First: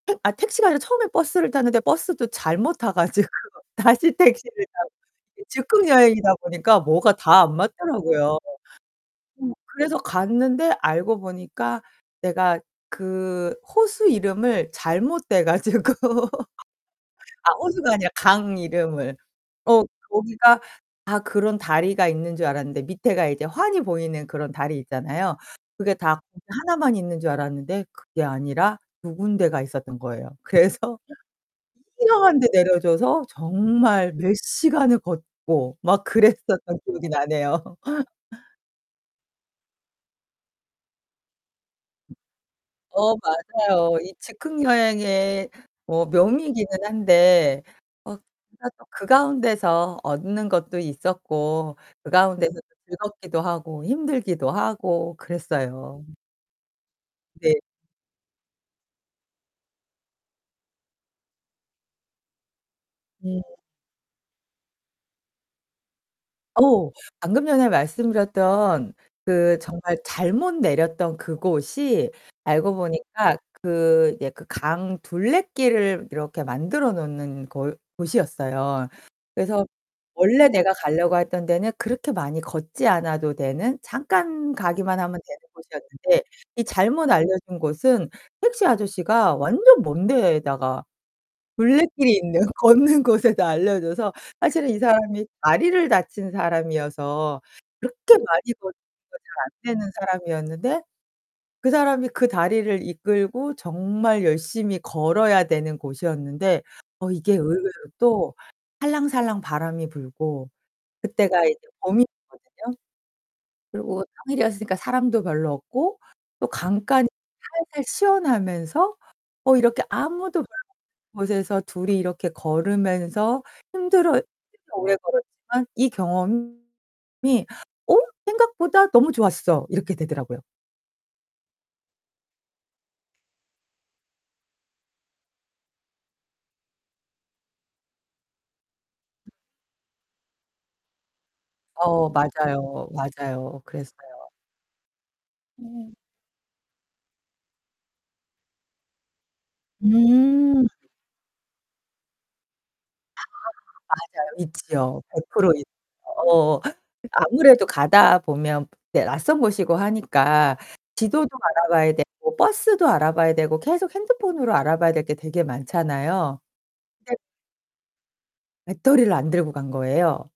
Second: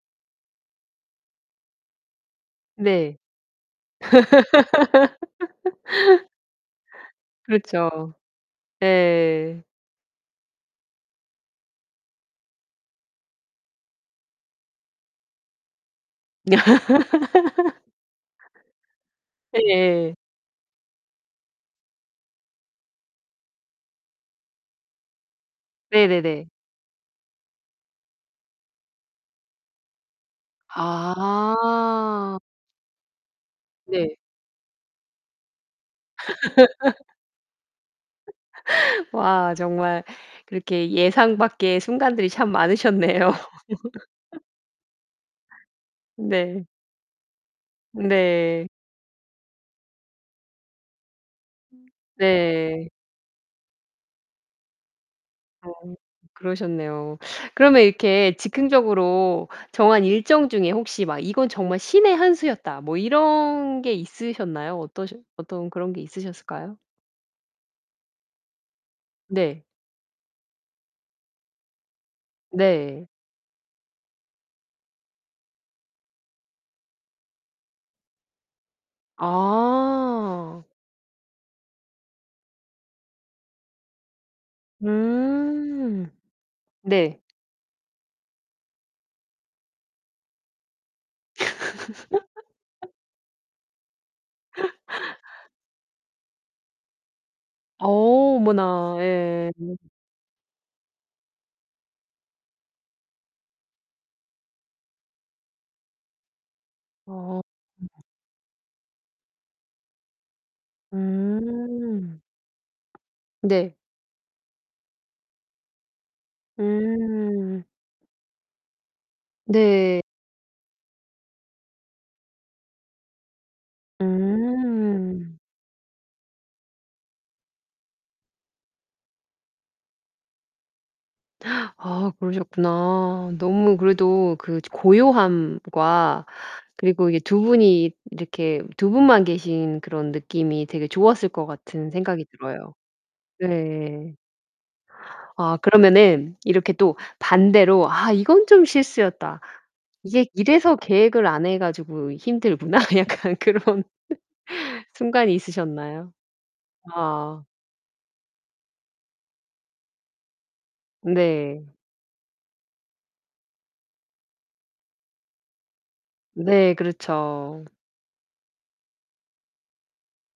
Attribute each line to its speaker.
Speaker 1: 택 아 택시가 아니라 처음에 버스를 탔는데 버스도 잘못 타
Speaker 2: 네.
Speaker 1: 가지고 다시 택시를 타고 이 즉흥 여행이다 보니까 뭐가 다 안
Speaker 2: 그렇죠.
Speaker 1: 맞더라고요. 음
Speaker 2: 네.
Speaker 1: 그래서 갔는데 알고 보니까 내가 그 호수 이름을 잘못 대 가지고 아 호수가 아니라 강 이름을. 어
Speaker 2: 예예.
Speaker 1: 거기가 다 그런 다리가 있는 줄 알았는데 밑에가 이제 환히 보이는 그런 다리 있잖아요. 그게 다 거기
Speaker 2: 네네네.
Speaker 1: 하나만 있는 줄 알았는데 그게 아니라 2 군데가 있었던 거예요. 그래서 희한한
Speaker 2: 아.
Speaker 1: 데 내려줘서 정말
Speaker 2: 네.
Speaker 1: 몇 시간을 걷고 막 그랬었던 기억이 나네요.
Speaker 2: 와 정말 그렇게 예상 밖의 순간들이 참
Speaker 1: 어
Speaker 2: 많으셨네요.
Speaker 1: 맞아요. 이 즉흥 여행의 뭐
Speaker 2: 네.
Speaker 1: 묘미이기는 한데 어
Speaker 2: 네.
Speaker 1: [unintelligible] 그 가운데서 얻는 것도 있었고 그 가운데서 또
Speaker 2: 네.
Speaker 1: 즐겁기도 하고 힘들기도 하고
Speaker 2: 어
Speaker 1: 그랬어요.
Speaker 2: 그러셨네요.
Speaker 1: 네.
Speaker 2: 그러면 이렇게 즉흥적으로 정한 일정 중에 혹시 막 '이건 정말 신의 한 수였다.' 뭐
Speaker 1: 음.
Speaker 2: 이런 게 있으셨나요? 어떠셔 어떤 그런 게 있으셨을까요?
Speaker 1: 어우. 방금 전에 말씀드렸던 그
Speaker 2: 네.
Speaker 1: 정말 잘못 내렸던 그곳이 알고
Speaker 2: 네.
Speaker 1: 보니까 그 이제 그 강 둘레길을 이렇게 만들어 놓는 골 곳이었어요. 그래서 원래
Speaker 2: 아.
Speaker 1: 내가 가려고 했던 데는 그렇게 많이 걷지 않아도 되는 잠깐 가기만 하면 되는
Speaker 2: 음.
Speaker 1: 곳이었는데, 이 잘못
Speaker 2: 네.
Speaker 1: 알려준 곳은 택시 아저씨가 완전 먼 데에다가 둘레길이 있는 걷는 곳에다 알려줘서 사실은 이 사람이 다리를 다친 사람이어서
Speaker 2: 어
Speaker 1: 그렇게 많이 걷
Speaker 2: 어머나, 예.
Speaker 1: [unintelligible] 잘 안 되는 사람이었는데 그 사람이 그 다리를 이끌고 정말 열심히 걸어야 되는 곳이었는데 어 이게
Speaker 2: 어.
Speaker 1: 의외로
Speaker 2: [unintelligible]
Speaker 1: 또 살랑살랑 바람이 불고 그때가 이제
Speaker 2: 음.
Speaker 1: 봄이었거든요.
Speaker 2: 네.
Speaker 1: 그리고 평일이었으니까 사람도 별로 없고 또 간간이
Speaker 2: 음.
Speaker 1: 살살 시원하면서 어 이렇게
Speaker 2: 네.
Speaker 1: 아무도 [unintelligible] 곳에서 둘이 이렇게 걸으면서 힘들어 했 [unintelligible] 오래
Speaker 2: 음.
Speaker 1: 걸었지만 이 경험이 '어 생각보다 너무 좋았어.' 이렇게 되더라고요.
Speaker 2: 아 그러셨구나. 너무 그래도 그 고요함과 그리고 이렇게 두 분이 이렇게 두 분만 계신 그런 느낌이 되게 좋았을 것 같은
Speaker 1: 어
Speaker 2: 생각이 들어요.
Speaker 1: 맞아요. 맞아요. 그랬어요.
Speaker 2: 네. 아
Speaker 1: 음.
Speaker 2: 그러면은 이렇게 또 반대로 '아 이건 좀 실수였다. 이게
Speaker 1: 음.
Speaker 2: 이래서 계획을 안 해 가지고 힘들구나.'
Speaker 1: 아
Speaker 2: 약간 그런
Speaker 1: 맞아요, 있지요. 백
Speaker 2: 순간이
Speaker 1: 프로 있
Speaker 2: 있으셨나요?
Speaker 1: 어 어.
Speaker 2: 아.
Speaker 1: 아무래도 가다 보면 네 낯선 곳이고 하니까 지도도
Speaker 2: 네.
Speaker 1: 알아봐야 되고 버스도 알아봐야 되고 계속 핸드폰으로 알아봐야 될 게 되게 많잖아요.
Speaker 2: 네
Speaker 1: 근데
Speaker 2: 그렇죠.
Speaker 1: 배터리를 안 들고 간 거예요.